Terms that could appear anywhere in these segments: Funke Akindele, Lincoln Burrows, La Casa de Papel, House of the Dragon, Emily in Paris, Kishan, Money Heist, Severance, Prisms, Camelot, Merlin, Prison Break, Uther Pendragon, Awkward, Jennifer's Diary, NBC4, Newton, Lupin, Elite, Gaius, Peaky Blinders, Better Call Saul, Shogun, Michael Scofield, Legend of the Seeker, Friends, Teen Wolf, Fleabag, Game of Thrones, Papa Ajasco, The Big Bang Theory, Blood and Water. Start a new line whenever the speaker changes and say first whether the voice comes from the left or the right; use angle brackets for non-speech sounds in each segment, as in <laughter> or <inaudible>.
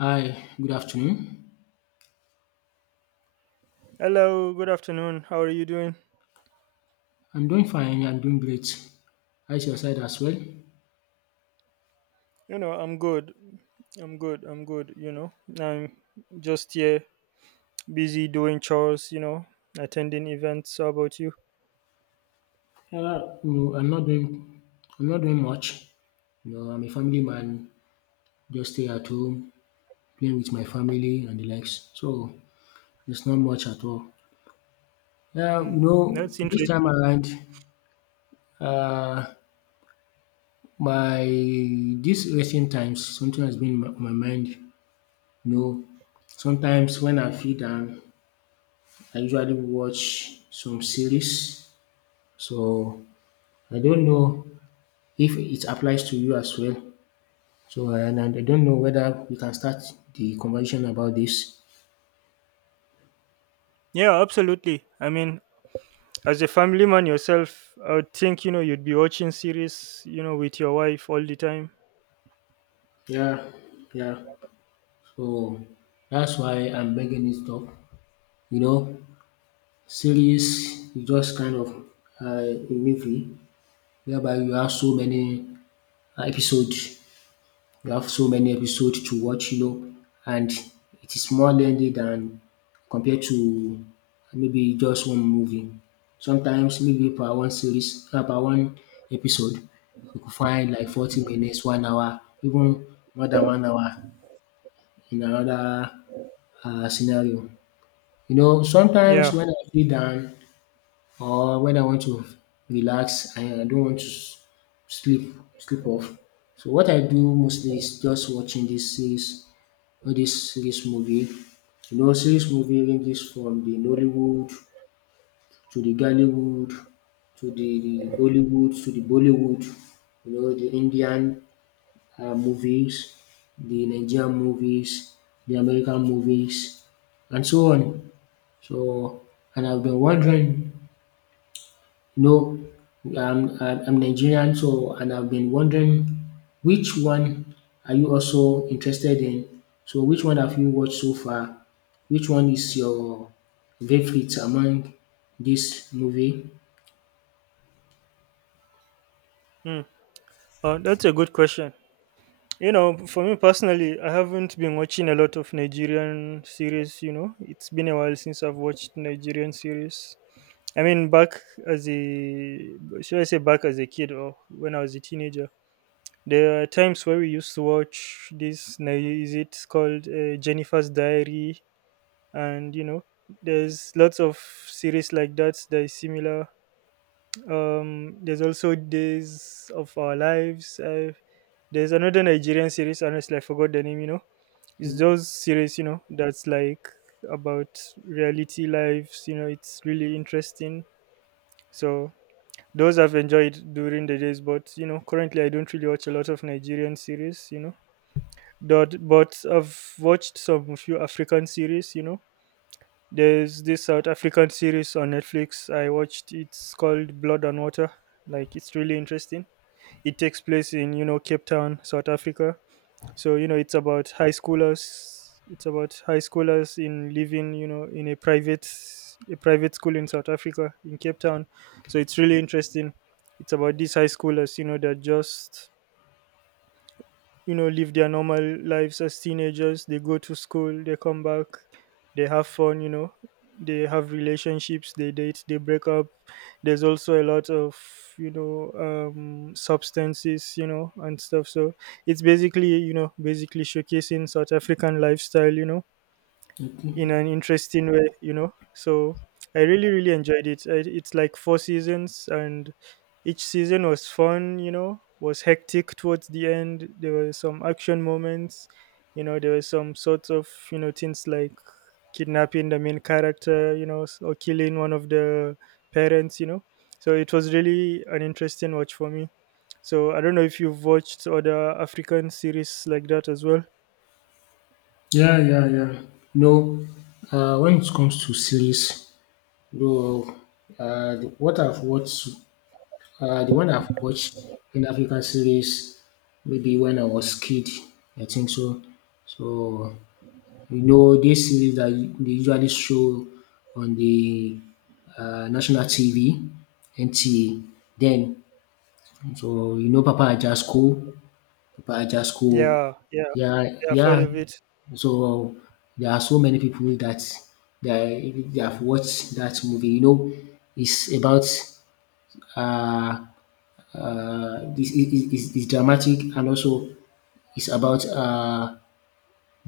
left: Hi, good afternoon.
right: Hello, good afternoon. How are you doing?
left: I'm doing fine. I'm doing great. How's your side as well?
right: You know, I'm good. I'm good. You know, I'm just here, busy doing chores, you know, attending events. How about you?
left: No, I'm not doing. I'm not doing much. You know, I'm a family man. Just stay at home, playing with my family and the likes. So it's not much at all. Yeah,
right: Hmm.
left: you know,
right: That's
left: this time
right: interesting.
left: around, uh, my this recent times, something has been in my mind. You know, sometimes when I feel down, I usually watch some series. So I don't know if it applies to you as well. So, and I don't know whether we can start the conversation about this.
right: Yeah, absolutely. I mean, as a family man yourself, I would think, you know, you'd be watching series, you know, with your wife all the time.
left: Yeah, yeah. So that's why I'm bringing this up. You know, series is just kind of a movie whereby you have so many episodes. You have so many episodes to watch, you know, and it is more lengthy than compared to maybe just one movie. Sometimes maybe per one series, per one episode, you could find like 40 minutes, 1 hour, even more than 1 hour in another scenario. You know,
right: Yeah.
left: sometimes when I feel down or when I want to relax and I don't want to sleep, sleep off. So what I do mostly is just watching this series, all this movie. You know, serious movie ranges from the Nollywood to the Gallywood to the Bollywood to the Bollywood. You know, the Indian movies, the Nigerian movies, the American movies, and so on. So, and I've been wondering, no, I'm I'm Nigerian, so and I've been wondering which one are you also interested in? So which one have you watched so far? Which one is your favorite among this movie?
right: Hmm. That's a good question. You know, for me personally, I haven't been watching a lot of Nigerian series, you know. It's been a while since I've watched Nigerian series. I mean, back as a, should I say back as a kid or when I was a teenager, there are times where we used to watch this, is it called Jennifer's Diary? And, you know, there's lots of series like that that is similar, there's also Days of Our Lives. There's another Nigerian series, honestly, I forgot the name, you know. It's those series, you know, that's like about reality lives, you know, it's really interesting. So those I've enjoyed during the days, but you know, currently I don't really watch a lot of Nigerian series, you know. But I've watched some few African series, you know. There's this South African series on Netflix. I watched, it's called Blood and Water. Like, it's really interesting, it takes place in, you know, Cape Town, South Africa. So you know it's about high schoolers. It's about high schoolers in living, you know, in a private school in South Africa in Cape Town. So it's really interesting. It's about these high schoolers, you know, they're just, you know, live their normal lives as teenagers, they go to school, they come back, they have fun, you know, they have relationships, they date, they break up, there's also a lot of, you know, substances, you know, and stuff, so it's basically, you know, basically showcasing South African lifestyle, you know,
left: Okay.
right: in an interesting way, you know. So I really, really enjoyed it. I, it's like four seasons, and each season was fun, you know, was hectic towards the end. There were some action moments, you know, there were some sorts of, you know, things like kidnapping the main character, you know, or killing one of the parents, you know. So it was really an interesting watch for me. So I don't know if you've watched other African series like that as well.
left: Yeah, yeah, yeah. No, when it comes to series, though, what I've watched, the one I've watched in Africa series, maybe when I was kid, I think so. So you know, these series that they usually show on the national TV, NTA, then. So, you know, Papa Ajasco, Papa Ajasco,
right: Yeah, yeah,
left: yeah,
right: yeah, I've heard
left: yeah.
right: of it.
left: So, there are so many people that they have watched that movie. You know, it's about uh, this is, it's dramatic and also it's about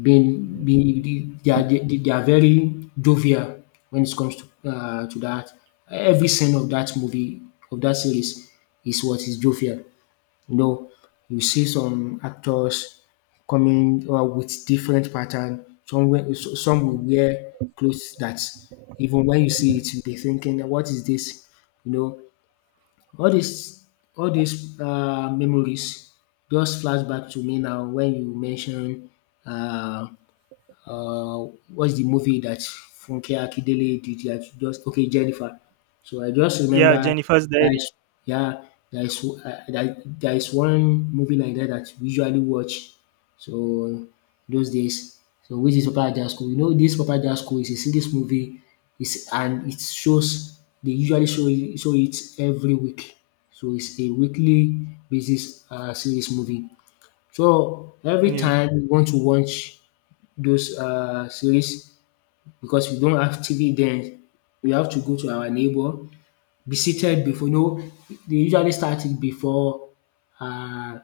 left: being, be the they are, they are very jovial when it comes to that. Every scene of that movie, of that series, is what is jovial. You know, you see some actors coming out with different pattern. Some wear, so some will wear clothes that even when you see it, you'll be thinking, "What is this?" You know, all these all these memories just flash back to me now when you mention um uh, what's the movie that Funke Akindele did that, just okay, Jennifer. So I just
right: Yeah,
left: remember
right: Jennifer's
left: that
right: Diary.
left: sh- yeah, there is there is one movie like that that we usually watch. So those days, so which is Papa Jasco. You know, this Papa Jasco is a serious movie. It's and it shows, they usually show it every week. So it's a weekly basis series movie. So every
right: Yeah,
left: time you want to watch those series, because we don't have TV then. We have to go to our neighbor, be seated before, no, they usually start it before, uh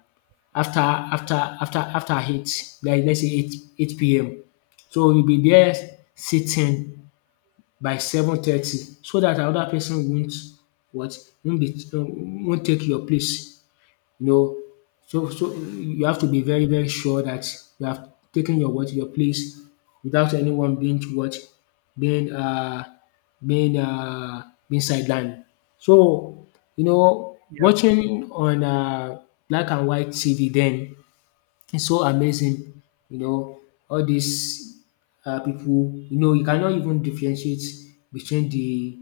left: after after after eight, like let's say eight PM. So we will be there sitting by 7:30 so that another person won't, what, won't take your place, you know. So so you have to be very very sure that you have taken your, what, your place without anyone being, what, being uh being uh being sidelined. So you know,
right: yeah,
left: watching on black and white TV then, it's so amazing, you know, all these pipu, you know, you cannot even differentiate between the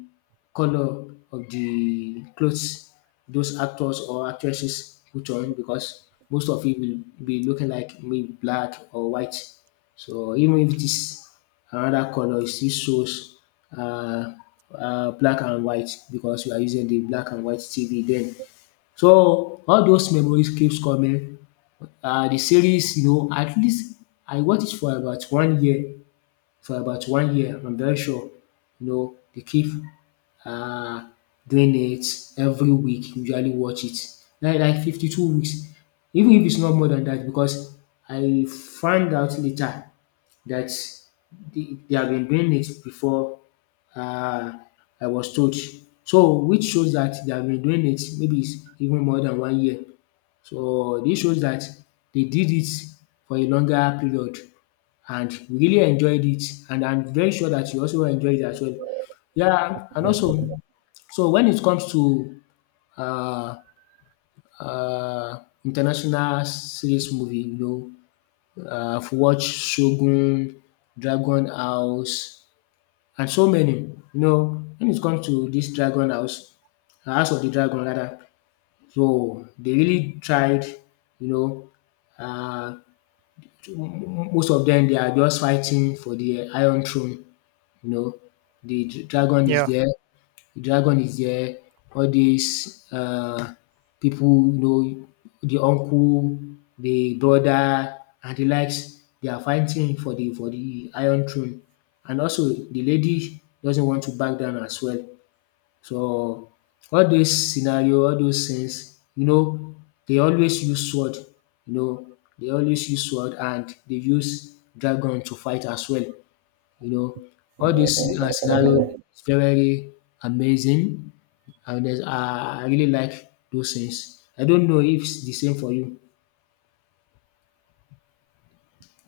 left: colour of the clothes those actors or actresses put on, because most of it will be looking like maybe black or white. So even if it is another colour, it still shows um black and white, because we are using the black and white TV then. So all those memories keeps coming. The series, you know, at least I watched it for about 1 year, for about 1 year. I'm very sure, you know, they keep um doing it every week, usually watch it. Like 52 weeks, even if it's not more than that, because I found out later that they have been doing it before, um I was told. So which shows that they have been doing it maybe, it's even more than 1 year. So this shows that they did it for a longer period and we really enjoyed it, and I'm very sure that you also enjoyed it as well. Yeah, and also, so when it comes to uh uh international series movie, you know, I've watched Shogun, Dragon House, and so many. You know, when it comes to this Dragon House, House of the Dragon rather, so they really tried, you know, um most of them, they are just fighting for the Iron Throne, you know. The dragon is
right: yeah.
left: there, the dragon is there, all these pipu, you know, the uncle, the brother and the likes, they are fighting for the Iron Throne. And also the lady doesn't want to back down as well. So all those scenario, all those things, you know, they always use sword, you know, they always use sword and they use dragon to fight as well. You know, all these scenario is very, very amazing. I really like those things. I don't know if it's the same for you.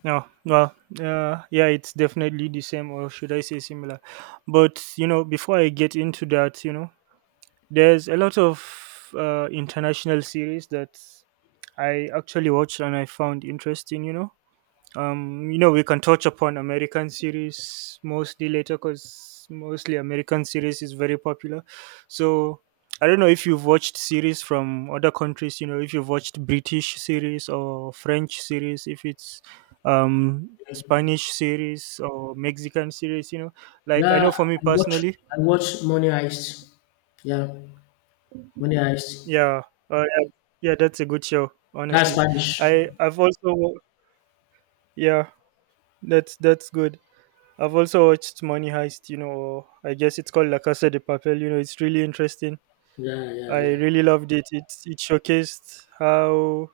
right: No, well, yeah, it's definitely the same, or should I say similar? But you know, before I get into that, you know, there's a lot of international series that I actually watched and I found interesting. You know we can touch upon American series mostly later, because mostly American series is very popular, so I don't know if you've watched series from other countries, you know, if you've watched British series or French series, if it's Spanish series or Mexican series, you know, like I
left: Yeah,
right: know for me personally.
left: I watch Money Heist. Yeah, Money Heist.
right: Yeah. Yeah, yeah, that's a good show,
left: That's
right: honestly.
left: Spanish.
right: I've also, yeah, that's good. I've also watched Money Heist, you know, or I guess it's called La Casa de Papel. You know, it's really interesting.
left: Yeah, yeah,
right: I
left: yeah,
right: really loved it. It showcased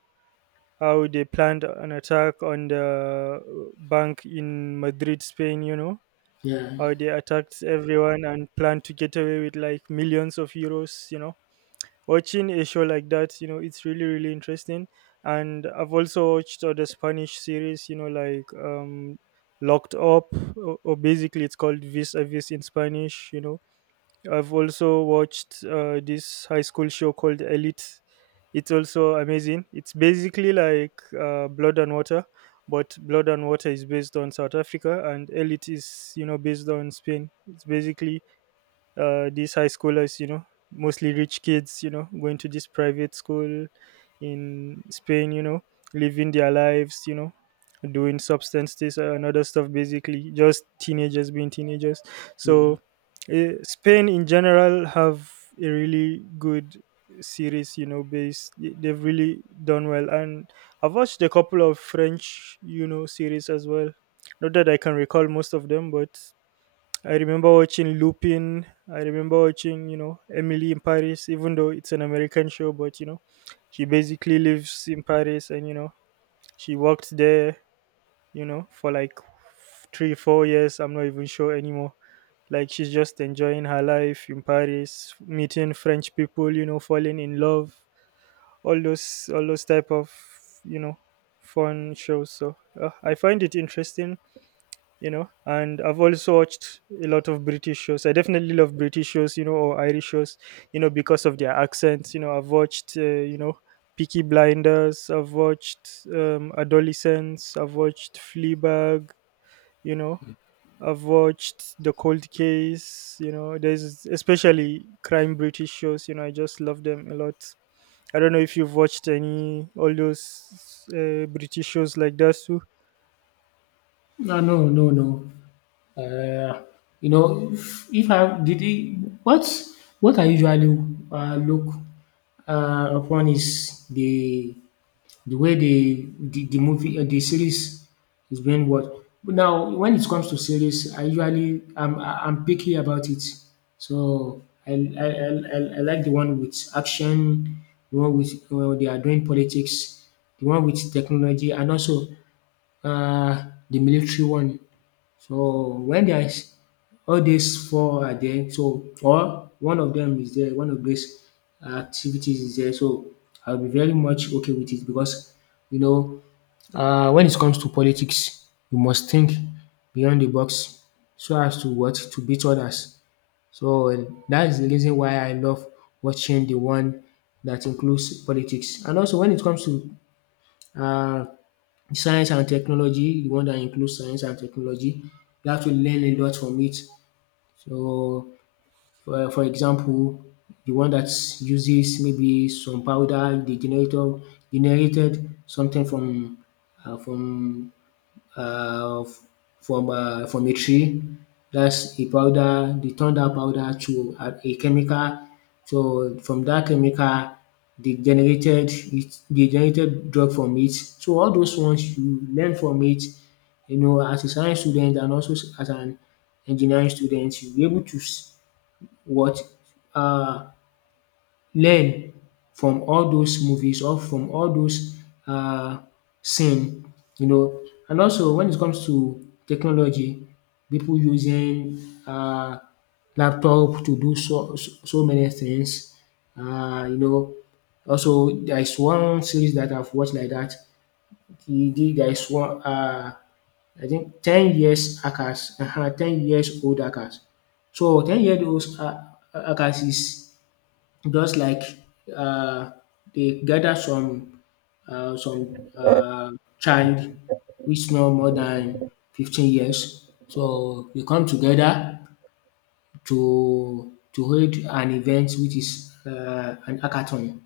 right: how they planned an attack on the bank in Madrid, Spain. You know,
left: yeah,
right: how they attacked everyone and planned to get away with like millions of euros. You know, watching a show like that, you know, it's really really interesting. And I've also watched other Spanish series, you know, like, locked up, or basically it's called vis a vis in Spanish, you know. I've also watched this high school show called Elite. It's also amazing, it's basically like, Blood and Water, but Blood and Water is based on South Africa and Elite is, you know, based on Spain. It's basically, these high schoolers, you know, mostly rich kids, you know, going to this private school in Spain, you know, living their lives, you know, doing substance this and other stuff, basically, just teenagers being teenagers.
left: yeah.
right: So, Spain in general have a really good series, you know, based. They've really done well, and I've watched a couple of French, you know, series as well. Not that I can recall most of them, but I remember watching Lupin. I remember watching, you know, Emily in Paris, even though it's an American show, but, you know, she basically lives in Paris and, you know, she worked there, you know, for like three, 4 years. I'm not even sure anymore. Like she's just enjoying her life in Paris, meeting French people, you know, falling in love, all those type of, you know, fun shows. So, I find it interesting, you know. And I've also watched a lot of British shows. I definitely love British shows, you know, or Irish shows, you know, because of their accents. You know, I've watched, you know, Peaky Blinders, I've watched, Adolescence, I've watched Fleabag, you know, I've watched The Cold Case. You know, there's especially crime British shows, you know, I just love them a lot. I don't know if you've watched any, all those British shows like that too.
left: No, no, no, no. Uh, you know, if I did he, what what I usually look upon is the way the movie, the series is being watched. But now, when it comes to series, I usually, I'm picky about it. So I I like the one with action, the one with, they are doing politics, the one with technology, and also uh, the military one. So, when there is all these four are there, so, or one of them is there, one of these activities is there, so I'll be very much okay with it, because you know, when it comes to politics, you must think beyond the box so as to what? To beat others. So, that is the reason why I love watching the one that includes politics. And also when it comes to uh. science and technology, the one that includes science and technology, you have to learn a lot from it. So, for example, the one that uses maybe some powder, they generator generated something from uh, from uh, f- from a tree. That's a powder. They turn that powder to a chemical. So from that chemical, they generated it. They generated drug from it. So all those ones you learn from it. You know, as a science student and also as an engineering student, you'll be able to s- what uh, learn from all those movies or from all those um scene, you know. And also when it comes to technology, people using um laptop to do so many things, you know. Also there is one series that I've watched like that. E dey There is one, I think 10 years hackers, 10 years old hackers. So 10 years old hackers is just like, uh, they gather some uh, some uh, child which no more than 15 years, so they come together to hold an event which is an hackathon.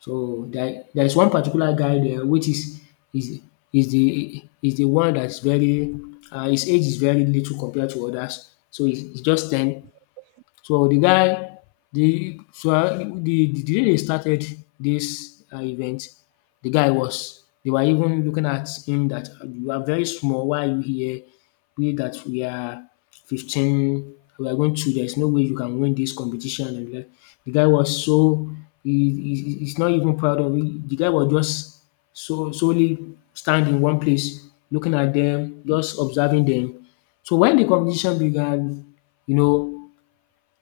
left: So there is one particular guy there which is is is the one that's very, his age is very little compared to others, so he's just 10. So the guy, the day they started this event, the guy was they were even looking at him, dat you are very small, why are you here? We that we are 15, we are going to, there's no way you can win this competition. And like, the guy was so, he he he's not even proud of it. The guy was just so solely stand in one place looking at them, just observing them. So when the competition began, you know,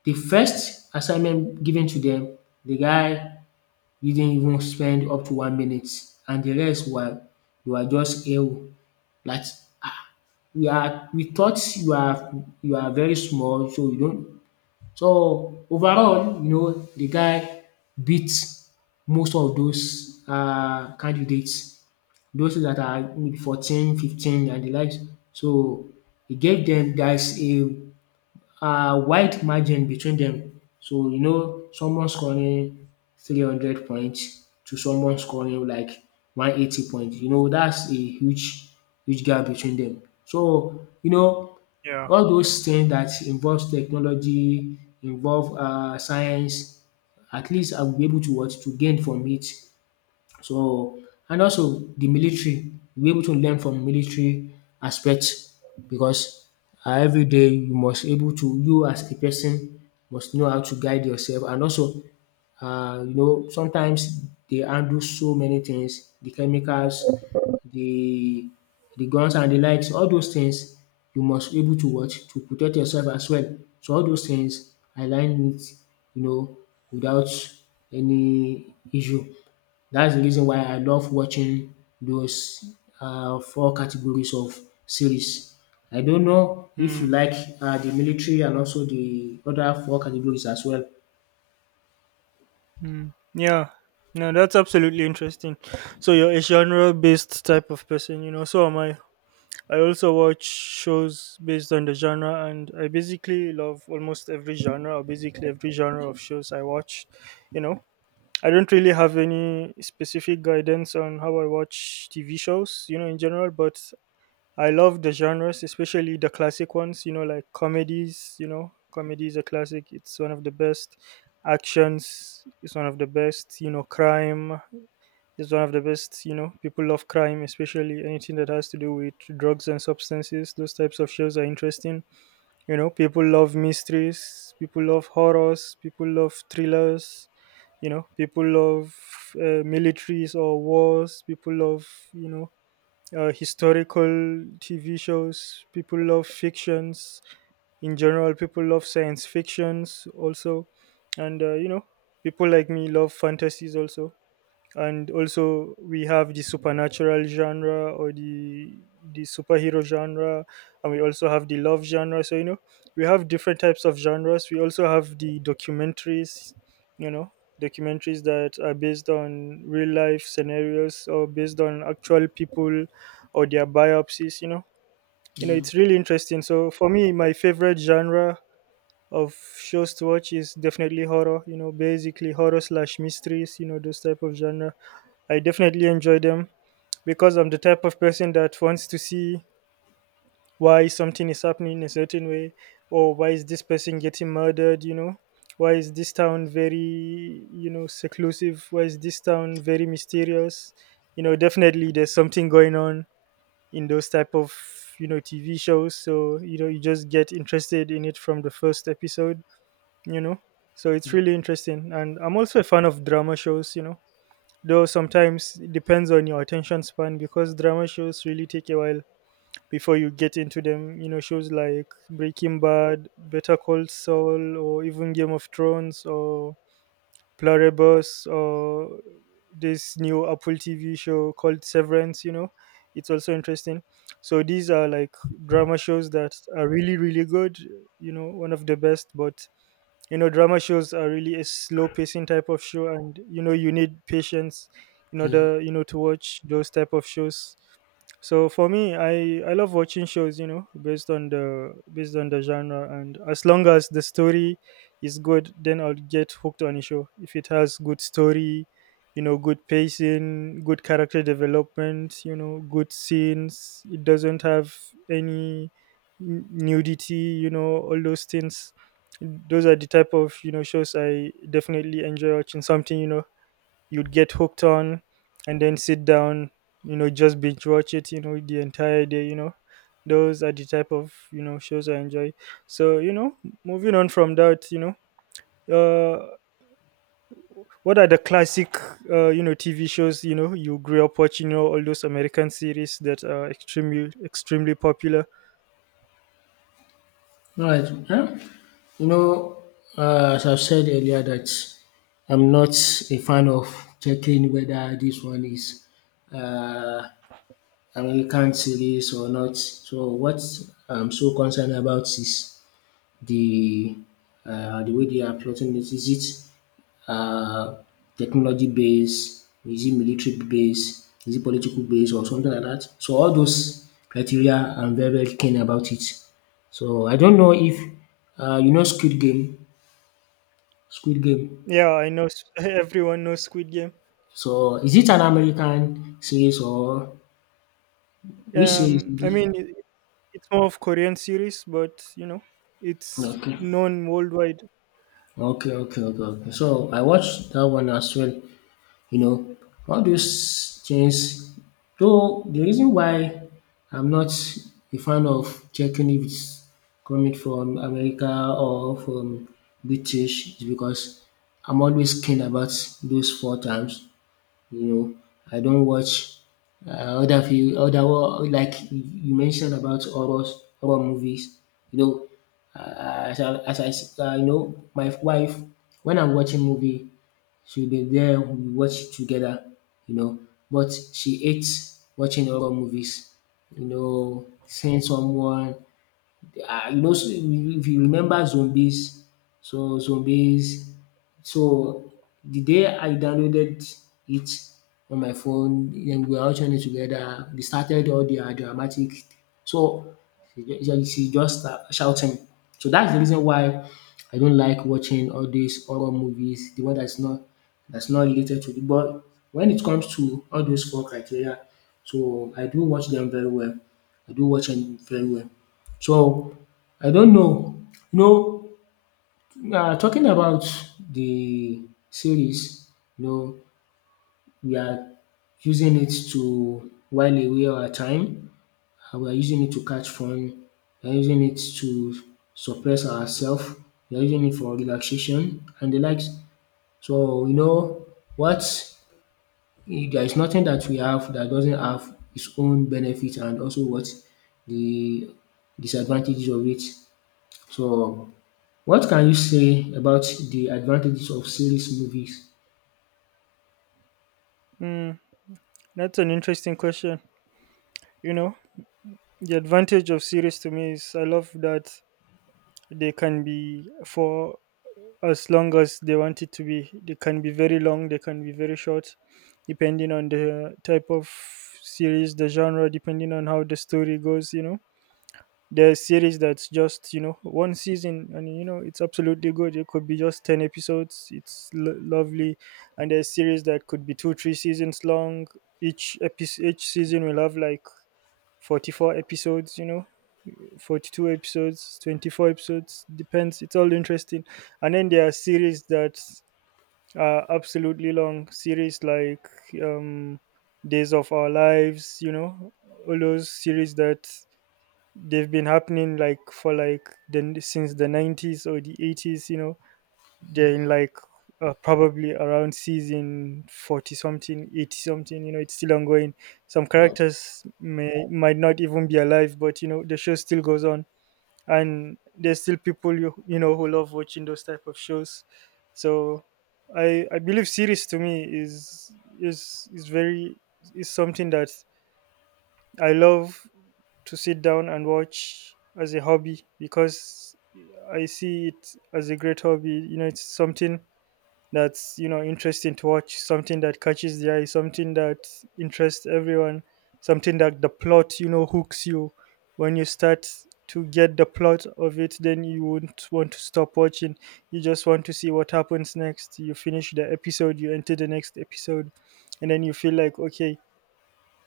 left: the first assignment given to them, the guy didn't even spend up to 1 minute, and the rest were just hale like, ah, we thought you are, you are very small, so you don't. So overall, you know, the guy beat most of those candidates, those that are maybe 14, 15 and the likes. So he gave them guys a wide margin between them. So you know someone scoring 300 points to someone scoring like 180 points, that's a huge gap between them. So you know
right: Yeah.
left: all those things that involves technology, involve science, at least I will be able to what? To gain from it. So and also the military, we able to learn from military aspect because every day you must able to you as a person must know how to guide yourself and also sometimes they handle so many things, the chemicals, the the guns and the likes. All those things you must able to watch to protect yourself as well. So all those things I learn it you know without any issue. That's the reason why I love watching those four categories of series. I don't know if you
right: Hmm.
left: like the military and also the other four categories as well.
right: Mm, yeah, no, that's absolutely interesting. So you're a genre-based type of person, you know. So am I. I also watch shows based on the genre, and I basically love almost every genre, or basically every genre of shows I watch. You know, I don't really have any specific guidance on how I watch TV shows, you know, in general. But I love the genres, especially the classic ones, you know, like comedies. You know, comedy is a classic. It's one of the best. Actions is one of the best, you know. Crime is one of the best, you know, people love crime, especially anything that has to do with drugs and substances. Those types of shows are interesting. You know, people love mysteries, people love horrors, people love thrillers, you know, people love, militaries or wars, people love, you know, historical TV shows. People love fictions in general. People love science fictions also, and, you know, people like me love fantasies also, and also we have the supernatural genre, or the superhero genre, and we also have the love genre. So you know, we have different types of genres. We also have the documentaries, you know, documentaries that are based on real life scenarios or based on actual people or their biopsies, you know. You know,
left: Yeah.
right: it's really interesting. So for me, my favorite genre of shows to watch is definitely horror, you know, basically horror slash mysteries, you know, those type of genre I definitely enjoy them because I'm the type of person that wants to see why something is happening a certain way, or why is this person getting murdered, you know? Why is this town very, you know, seclusive? Why is this town very mysterious? You know, definitely there's something going on in those type of, you know, TV shows. So, you know, you just get interested in it from the first episode, you know? So it's really interesting. And I'm also a fan of drama shows, you know? Though sometimes it depends on your attention span, because drama shows really take a while before you get into them. You know, shows like Breaking Bad, Better Call Saul, or even Game of Thrones, or Pluribus, or this new Apple TV show called Severance, you know, it's also interesting. So these are like drama shows that are really really good, you know, one of the best. But you know, drama shows are really a slow pacing type of show, and you know, you need patience in
left: Yeah.
right: order, you know, to watch those type of shows. So for me, I love watching shows, you know, based on the, based on the genre, and as long as the story is good, then I'll get hooked on a show. If it has good story, you know, good pacing, good character development, you know, good scenes, it doesn't have any nudity, you know, all those things. Those are the type of, you know, shows I definitely enjoy watching. Something, you know, you'd get hooked on and then sit down, you know, just binge watch it, you know, the entire day, you know. Those are the type of, you know, shows I enjoy. So, you know, moving on from that, you know, uh what are the classic, you know, TV shows, you know, you grew up watching, you know, all those American series that are extremely extremely popular?
left: Alright. You know, as I've said earlier that I'm not a fan of checking whether this one is um American series or not. So what I'm so concerned about is the the way they are plotting it. Is it technology based? Is it military based? Is it political based or something like that? So all those criteria, I'm very very keen about it. So I don't know if you know Squid Game. Squid Game.
right: Yeah, I know <laughs> everyone knows Squid Game.
left: So is it an American series or which series
right: I
left: is it?
right: mean, it, it's more of Korean series, but you know, it's
left: Okay.
right: known worldwide.
left: Okay, okay, okay, okay. So I watched that one as well. You know, all those things though the reason why I'm not a fan of checking if it's coming from America or from British is because I'm always keen about those four times. You know, I don't watch other few other like you mentioned about horror movies. You know, my wife, when I'm watching movie, she'll be there, we watch together, you know. But she hates watching horror movies, seeing someone, so if you remember zombies, so the day I downloaded it on my phone, then we were all watching it together. They started all their dramatic, so she just start shouting. So that's the reason why I don't like watching all these horror movies, the one that's not related to the. But when it comes to all those four criteria, so I do watch them very well. I do watch them very well. So I don't know. You know, talking about the series, you know, we are using it to while away our time, and we are using it to catch fun, we are using it to suppress ourselves. We are using it for relaxation and the likes. So, you know, what there is nothing that we have that doesn't have its own benefit and also what the disadvantages of it. So what can you say about the advantages of series movies?
right: Mm. That's an interesting question. You know, the advantage of series to me is I love that they can be for as long as they want it to be. They can be very long, they can be very short, depending on the type of series, the genre, depending on how the story goes, you know. There's series that's just, you know, one season, and you know, it's absolutely good. It could be just 10 episodes. It's lovely. And there's series that could be 2 3 seasons long. Each episode each season will have like 44 episodes, you know, 42 episodes, 24 episodes, depends. It's all interesting. And then there are series that are absolutely long, series like um, Days of Our Lives, you know, all those series that they've been happening like for like then since the 90s or the 80s, you know, they're in like probably around season 40 something, 80 something, you know, it's still ongoing. Some
left: Wow.
right: characters may might not even be alive, but you know, the show still goes on, and there's still people, you know, who love watching those type of shows. So I believe series to me is, is very, is something that I love to sit down and watch as a hobby, because I see it as a great hobby. You know, it's something that's, you know, interesting to watch, something that catches the eye, something that interests everyone, something that the plot, you know, hooks you. When you start to get the plot of it, then you won't want to stop watching. You just want to see what happens next. You finish the episode, you enter the next episode, and then you feel like, okay,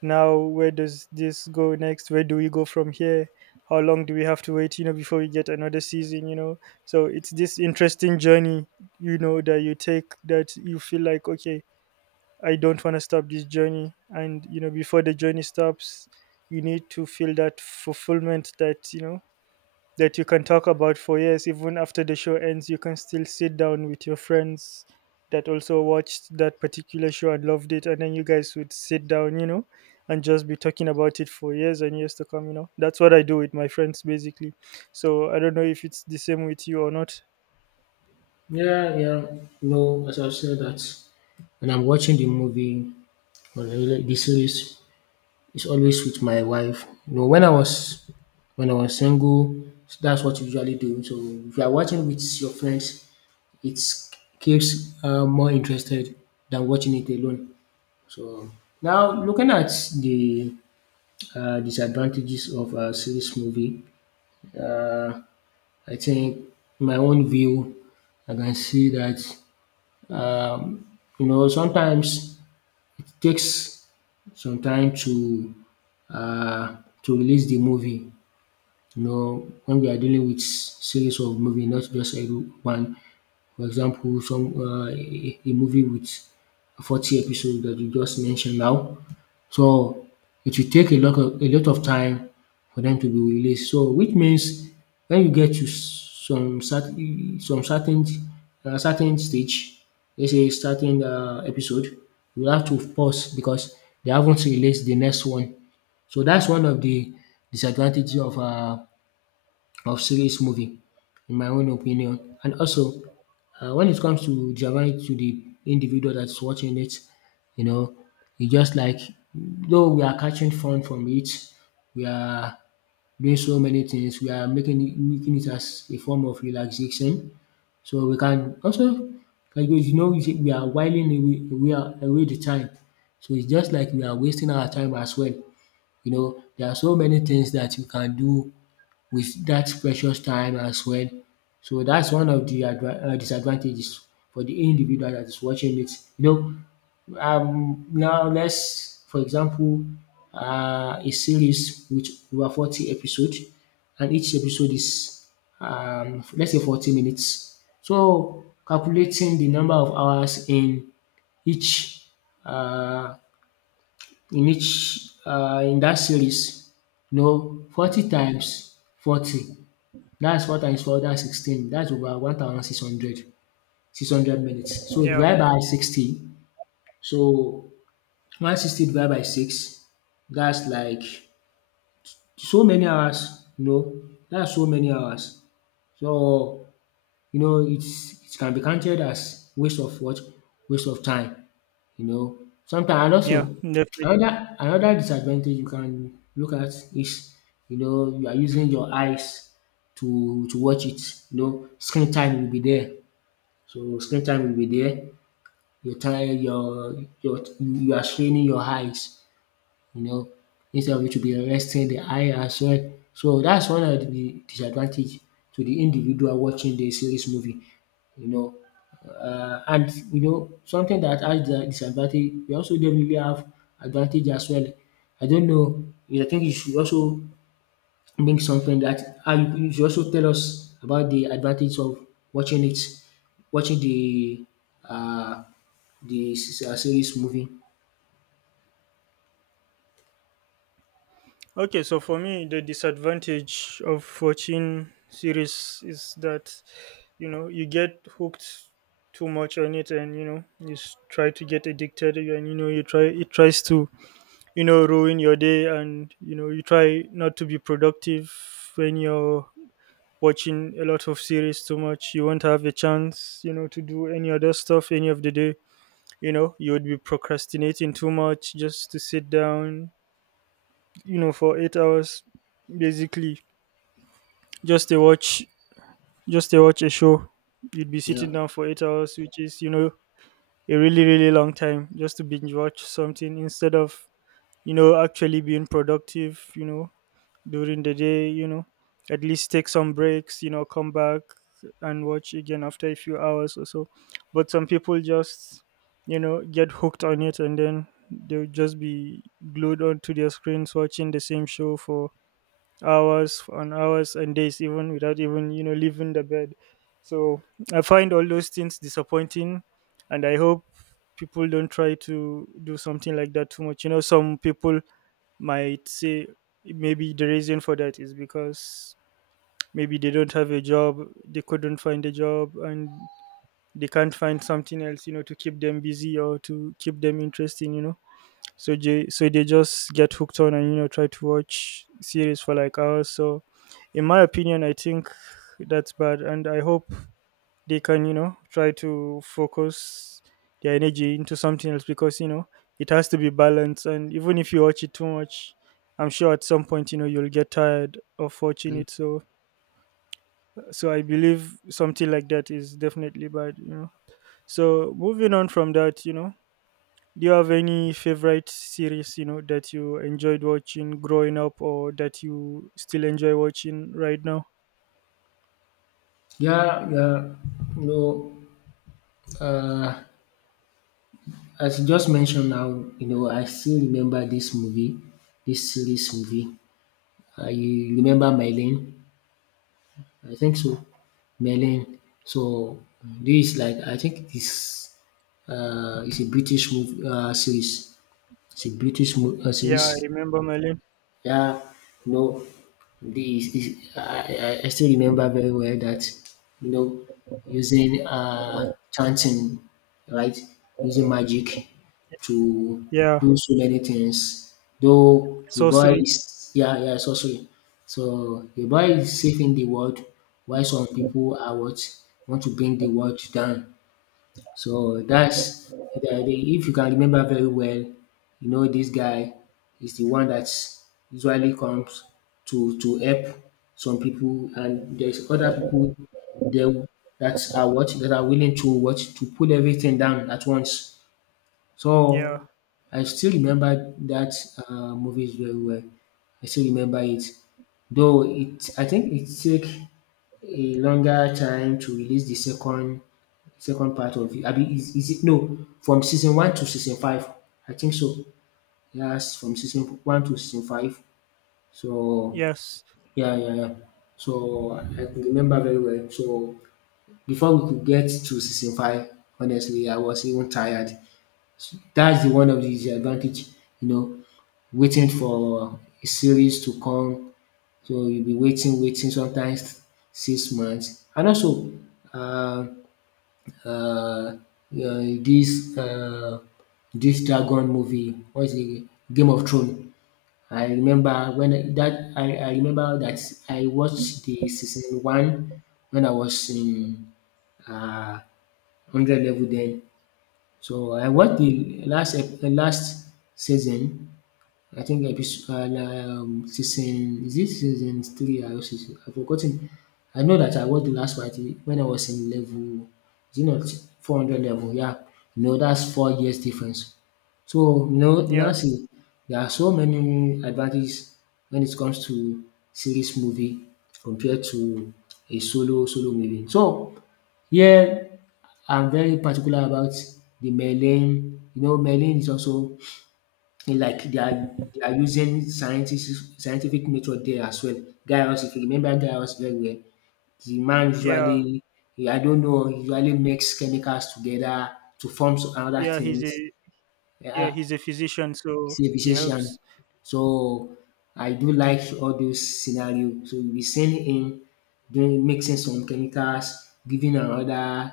right: now where does this go next? Where do we go from here? How long do we have to wait, you know, before we get another season, you know. So it's this interesting journey, you know, that you take, that you feel like, okay, I don't want to stop this journey. And you know, before the journey stops, you need to feel that fulfillment, that, you know, that you can talk about for years even after the show ends. You can still sit down with your friends that also watched that particular show and loved it, and then you guys would sit down, you know, and just be talking about it for years and years to come, you know. That's what I do with my friends, basically. So I don't know if it's the same with you or not.
left: Yeah, yeah. No, as I've said that when I'm watching the movie or the series, it's always with my wife. You know, when I was single, that's what you usually do. So if you are watching with your friends, it keeps more interested than watching it alone. So now looking at the disadvantages of a series movie. Uh, I think my own view, I can see that, um, you know, sometimes it takes some time uh, to release the movie. You know, when we are dealing with series of movie, not just a one. For example, some a movie with 40 episodes that you just mentioned now. So it will take a lot of time for them to be released. So which means when you get to some certain certain stage, let's say certain episode, you have to pause because they haven't released the next one. So that's one of the disadvantages of of series movie in my own opinion. And also, when it comes to Japan, to the individual that's watching it, you know, it's just like though we are catching fun from it, we are doing so many things, we are making it as a form of relaxation. So we can also, like you see, we are whiling away, we are away the time. So it's just like we are wasting our time as well. You know, there are so many things that you can do with that precious time as well. So that's one of de disadvantages for the individual that is watching it. You know, now let's for example a series with over 40 episodes, and each episode is let's say 40 minutes. So calculating the number of hours in each um in each in that series, you know, 40 times 40, that's what times four, that's 16. That's over 1,600, 600 minutes. So
right: Yeah.
left: divide by 60. So 160 divided by 6, that's like so many hours, you know, that's so many hours. So you know, it can be counted as waste of what? Waste of time. You know, sometimes and
right: Yeah,
left: also
right: definitely.
left: another disadvantage you can look at is you know you are using your eyes to watch it. You know, screen time will be there. So screen time will be there. Your time, your you are straining your eyes, you know, instead of you to be arresting the eye as well. So that's one of the disadvantage to the individual watching the series movie, you know. And you know something that has the disadvantage, we also definitely have advantage as well. I don't know. I think you should also bring something that, and you should also tell us about the advantage of watching it, watching the uh, the series movie.
right: Okay, so for me, the disadvantage of watching series is that you know, you get hooked too much on it, and you know, you try to get addicted, and you know, you try it tries to you know, ruin your day, and you know, you try not to be productive when you're watching a lot of series too much. You won't have a chance, you know, to do any other stuff any of the day. You know, you would be procrastinating too much, just to sit down, you know, for 8 hours, basically, just to watch, a show. You'd be sitting
left: Yeah.
right: down for 8 hours, which is, you know, a really really long time, just to binge watch something instead of, you know, actually being productive. You know, during the day, you know, at least take some breaks. You know, come back and watch again after a few hours or so. But some people just, you know, get hooked on it, and then they'll just be glued onto their screens, watching the same show for hours on hours and days, even without even, you know, leaving the bed. So I find all those things disappointing, and I hope people don't try to do something like that too much. You know, some people might say, maybe the reason for that is because maybe they don't have a job, they couldn't find a job, and they can't find something else, you know, to keep them busy or to keep them interesting, you know. So they, just get hooked on, and you know, try to watch series for like hours. So in my opinion, I think that's bad, and I hope they can, you know, try to focus their energy into something else, because you know, it has to be balanced. And even if you watch it too much, I'm sure at some point, you know, you'll get tired of watching it. So I believe something like that is definitely bad, you know. So moving on from that, you know, do you have any favorite series, you know, that you enjoyed watching growing up or that you still enjoy watching right now?
left: Yeah, yeah. No, uh, as you just mentioned now, you know, I still remember this movie, this series movie. I remember Merlin. I think so, Merlin. So this is like, I think, this is a British movie series. It's a British
right: Yeah, I
left: series.
right: remember Merlin.
left: Yeah, you know, this is I still remember very well that you know using chanting, right? Using magic to
right: Yeah.
left: do so many things. Though the boy
right: Sorcery.
left: is, yeah, yeah, so sorry. So the boy is saving the world, while some people are what want to bring the world down. So that's if you can remember very well, you know this guy is the one that usually comes to help some people, and there's other people there that are what that are willing to what to put everything down at once.
right: Yeah.
left: So I still remember that movies very well. I still remember it, though it. I think it took a longer time to release the second part of it. I mean, is it no, from season one to season five? I think so. Yes, from season one to season five. So
right: Yes.
left: yeah, yeah, yeah. So I can remember very well. So before we could get to season five, honestly, I was even tired. That's the one of the disadvantage, you know, waiting for a series to come. So you'll be waiting, waiting, sometimes 6 months. And also, uh, uh, uh, this this dragon movie, what is it? Game of Thrones. I remember that I remember that I watched the season one when I was in uh, 100 level then. So I watched the last the last season, I think episode, season, is it season three or season? I've forgotten. I know that I watched the last part when I was in level, is it not 400 level? Yeah, you know that's 4 years difference. So you know you now
right: Yeah.
left: see there are so many advantages when it comes to series movie compared to a solo movie. So here I'm very particular about the Merlin. You know, Merlin is also it's like they are using scientists scientific method there as well. Gaius, if you remember Gaius very well, the man
right: Yeah.
left: usually, I don't know, he usually makes chemicals together to form some other
right: Yeah, he's a
left: things.
right: yeah,
left: Yeah,
right: he's a physician, so
left: he's a
right: he helps.
left: physician. So I do like all those scenario. So we send be sending him doing mixing some chemicals, giving another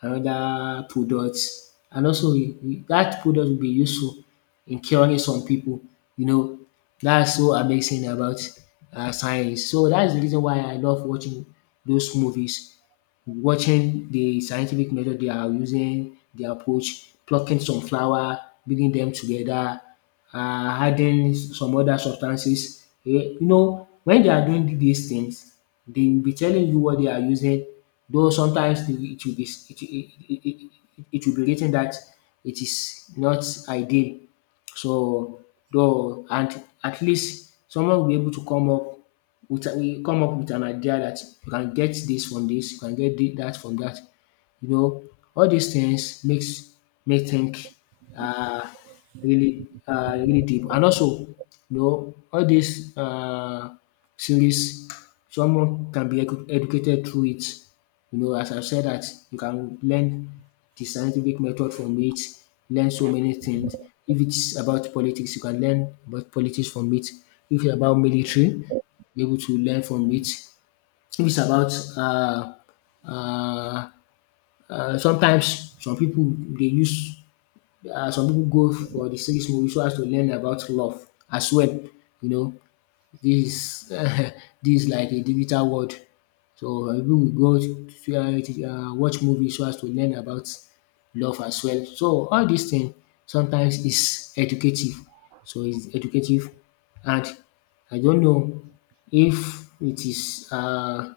left: another product, and also that product will be useful in curing some people. You know, that's so amazing about science. So that's the reason why I love watching those movies watching the scientific method they are using, the approach, plucking some flower, bringing them together, adding some other substances. When they are doing these things, they will be telling you what they are using, though sometimes it it will be it, it, it, it, it will be written that it is not ideal, so though, and at least someone will be able to come up with an idea that you can get this from this, you can get that from that. You know, all these things makes me think uh, really really deep. And also, all these series, someone can be educated through it. As I've said, that you can learn the scientific method from it, learn so many things. If it's about politics, you can learn about politics from it. If it's about military, be able to learn from it. If it's about uh, sometimes, some pipu dey use, some pipu go for de series movie so as to learn about love as well. you know dis dis <laughs> like a digital world. So some pipu go watch movie so as to learn about love as well. So all dis thing sometimes is educative, so is educative. And I don't know if it is.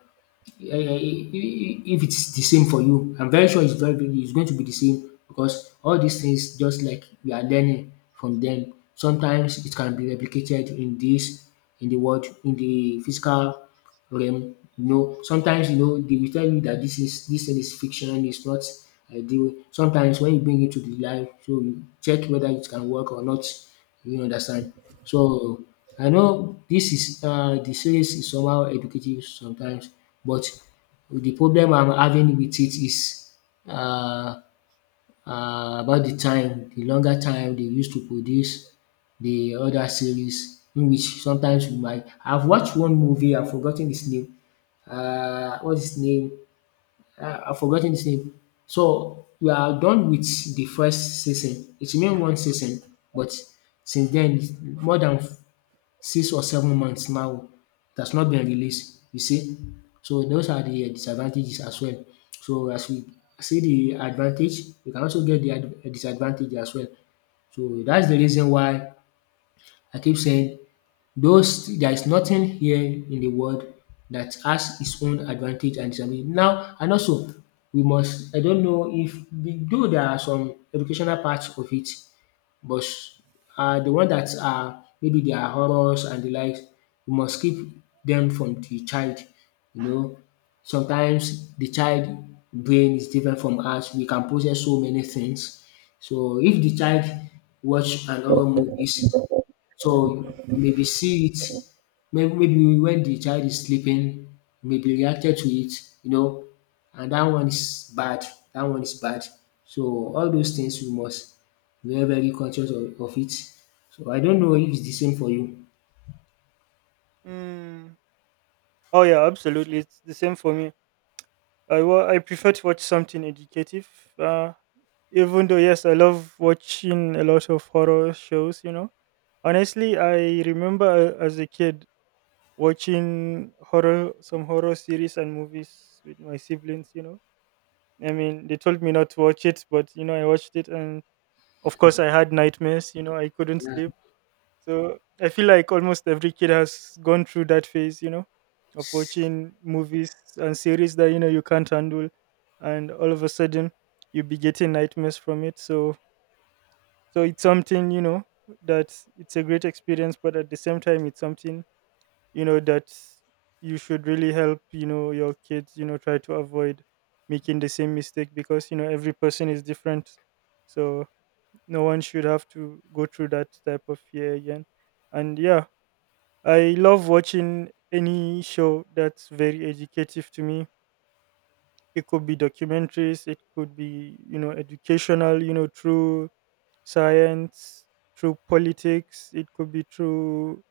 left: If it's the same for you, I'm very sure it's very big, it's going to be the same, because all these things, just like we are learning from them. Sometimes it can be replicated in this, in the world, in the physical realm. Sometimes they will tell you that this thing is fiction, it's not. The Sometimes when you bring it to the life, so you check whether it can work or not. You understand? So I know this is the series is somehow educative sometimes, but the problem I'm having with it is uh about the time, the longer time they used to produce the other series, in which sometimes we might, I've watched one movie, I've forgot ten his name, what's his name, I've forgotten his name. So we are done with the first season. It remained one season, but since then, more than 6 or 7 months now, it has not been released. You see, so those are the disadvantages as well. So as we see the advantage, we can also get the disadvantage as well. So that's the reason why I keep saying those, there is nothing here in the world that has its own advantage and disadvantage. Now, and also we must, I don't know, if though there are some educational parts of it, but the one that are, maybe they are horrors and the likes, we must keep them from the child, you know. Sometimes the child brain is different from us, we can process so many things. So if the child watch an horror movies, so you maybe see it, maybe, maybe when the child is sleeping, you maybe reacted to it, you know, and that one is bad. That one is bad. So all those things we must be very, very conscious of it. So I don't know if it's the same for you.
right: Mm. Oh yeah, absolutely. It's the same for me. I prefer to watch something educative. Uh Even though yes, I love watching a lot of horror shows, you know. Honestly, I remember, as a kid, watching horror, some horror series and movies with my siblings, you know. I mean, they told me not to watch it, but you know, I watched it, and of course, I had nightmares, you know, I couldn't
left: Yeah.
right: sleep. So I feel like almost every kid has gone through that phase, you know, of watching movies and series that, you know, you can't handle, and all of a sudden you be getting nightmares from it. So it's something, you know, that it's a great experience, but at the same time, it's something, you know, that you should really help, you know, your kids, you know, try to avoid making the same mistake, because you know, every person is different. So no one should have to go through that type of fear again. And yeah, I love watching any show that's very educative to me. It could be documentaries, it could be, you know, educational, you know, through science, through politics, it could be through,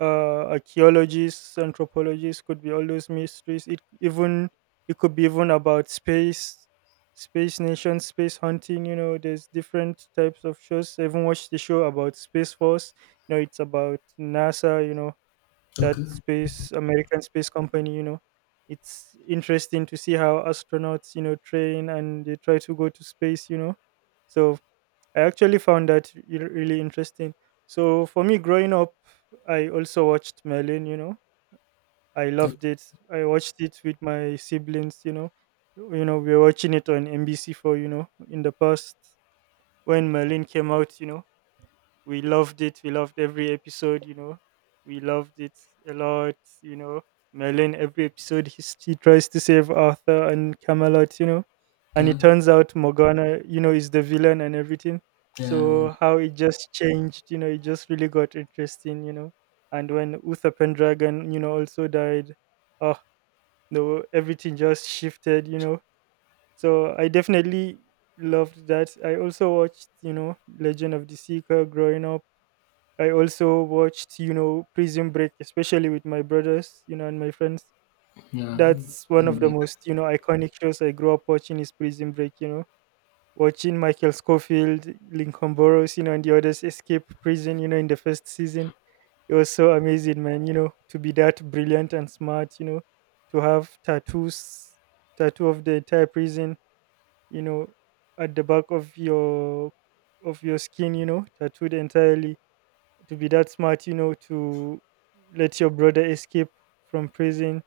right: archaeologists, anthropologists, could be all those mysteries. It could be even about space, space nation, space hunting. You know, there's different types of shows. I even watched the show about Space Force. You know, it's about NASA. You know, that
left: Okay.
right: space American space company. You know, it's interesting to see how astronauts, you know, train and they try to go to space, you know. So I actually found that re- really interesting. So for me, growing up, I also watched Merlin. You know, I
left: Okay.
right: loved it. I watched it with my siblings. You know, we were watching it on NBC4. You know, in the past, when Merlin came out. You know, we loved it. We loved every episode, you know. We loved it a lot, you know. Merlin, every episode, he tries to save Arthur and Camelot, you know. And
left: Yeah.
right: it turns out Morgana, you know, is the villain and everything.
left: Yeah. Yeah.
right: So how it just changed, you know, it just really got interesting, you know. And when Uther Pendragon, you know, also died, oh, no, everything just shifted, you know. So I definitely loved that. I also watched, you know, Legend of the Seeker growing up. I also watched, you know, Prison Break, especially with my brothers, you know, and my friends.
left: Yeah.
right: That's one of the most, you know, iconic shows I grew up watching, is Prison Break, you know. Watching Michael Scofield, Lincoln Burrows, you know, and the others escape prison, you know, in the first season. It was so amazing, man, you know, to be that brilliant and smart, you know, to have tattoos, tattoo of the entire prison, you know, at the back of your skin, you know, tattooed entirely, to be that smart, you know, to let your brother escape from prison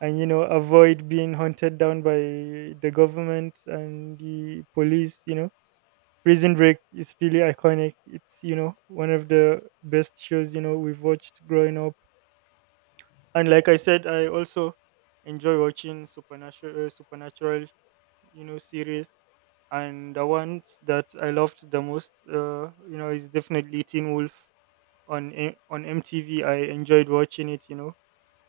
right: and, you know, avoid being hunted down by the government and the police, you know. Prison Break is really iconic. It's, you know, one of the best shows, you know, we've watched growing up. And like I said, I also enjoy watching supernatural, you know, series. And the ones that I loved the most, you know, is definitely Teen Wolf, on on MTV. I enjoyed watching it, you know.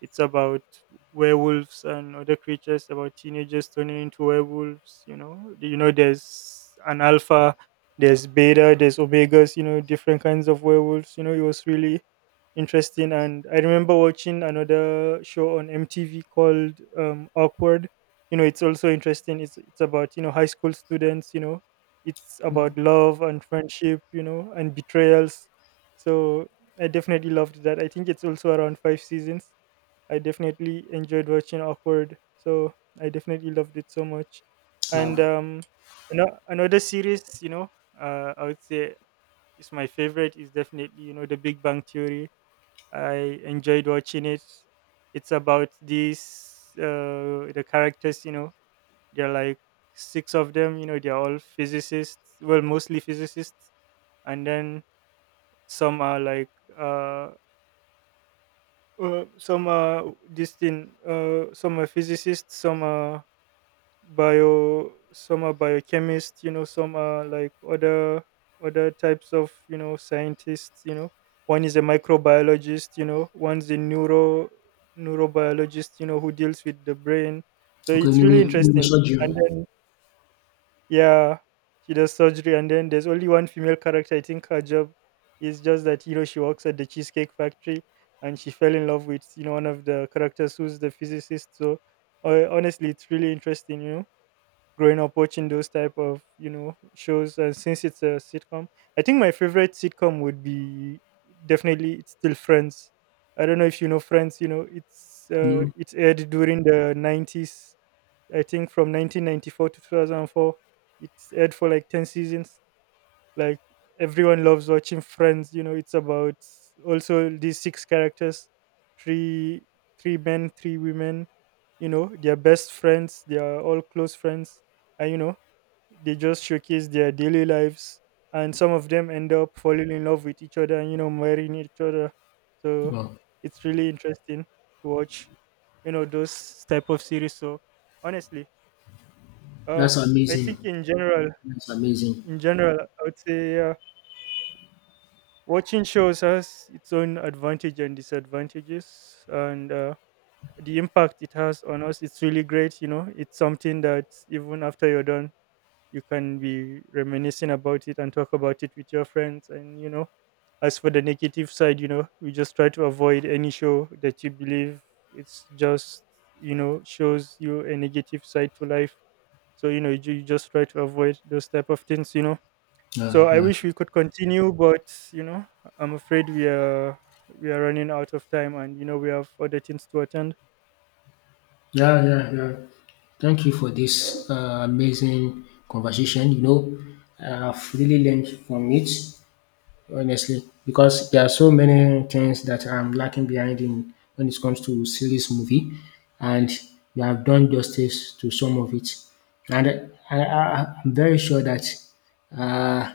right: It's about werewolves and other creatures, about teenagers turning into werewolves. You know, there's an alpha, there's beta, there's omegas. You know, different kinds of werewolves. You know, it was really interesting. And I remember watching another show on MTV called Awkward. You know, it's also interesting. It's about, you know, high school students. You know, it's about love and friendship, you know, and betrayals. So I definitely loved that. I think it's also around five seasons. I definitely enjoyed watching Awkward. So I definitely loved it so much. And
left: Wow.
right: another series, you know, I would say is my favorite is definitely, you know, The Big Bang Theory. I enjoyed watching it. It's about these, the characters, you know, they're like six of them. You know, they're all physicists. Well, mostly physicists, and then some are like uh some this thing some are physicists, some are biochemists, you know. Some are like other types of, you know, scientists, you know. One is a microbiologist, you know, one's a neurobiologist, you know, who deals with the brain. So
left: Okay.
right: it's
left: Nego,
right: really
left: nego
right: interesting.
left: surgeon.
right: And then yeah, she does surgery, and then there's only one female character. I think her job is just that, you know, she works at the cheesecake factory, and she fell in love with, you know, one of the characters who's the physicist. So honestly, it's really interesting. You know, growing up watching those type of, you know, shows, and since it's a sitcom, I think my favorite sitcom would be, definitely it's still Friends. I don't know if you know Friends. You know, it's,
left: No.
right: it's aired during the 90s, I think from 1994 to 2004. It's aired for like 10 seasons. Like, everyone loves watching Friends. You know, it's about also these six characters, three three men, three women. You know, they're best friends. They are all close friends, and you know, they just showcase their daily lives. And some of them end up falling in love with each other, and you know, marrying each other. So
left: Wow.
right: it's really interesting to watch. You know, those type of series. So honestly, uh,
left: That's
right: I
left: amazing.
right: think in general,
left: That's amazing.
right: I would say, watching shows has its own advantage and disadvantages, and, the impact it has on us, it's really great. You know, it's something that even after you're done, you can be reminiscing about it and talk about it with your friends. And you know, as for the negative side, you know, we just try to avoid any show that you believe it's just, you know, shows you a negative side to life. So you know, you just try to avoid those type of things, you know.
left: Yeah.
right: So I
left: Yeah.
right: wish we could continue, but you know, I'm afraid we are running out of time, and you know, we have other things to attend.
left: Yeah, yeah, yeah. Thank you for this amazing conversation. I've really learned from it, honestly, because there are so many things that I'm lacking behind in when it comes to series movie, and you have done justice to some of it. And I'm very sure that uh,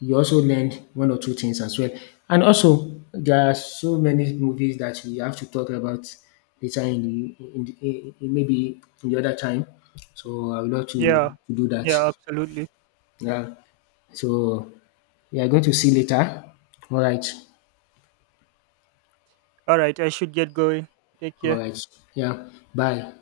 left: you also learned one or two things as well. And also, there are so many movies that we have to talk about later, in the, in the in- maybe in the other time. So I would love to,
right: Yeah,
left: to do that.
right: yeah, absolutely.
left: Yeah. So we are going to see later. All right.
right: All right, I should get going. Take
left: All
right: care.
left: right. Yeah. Bye.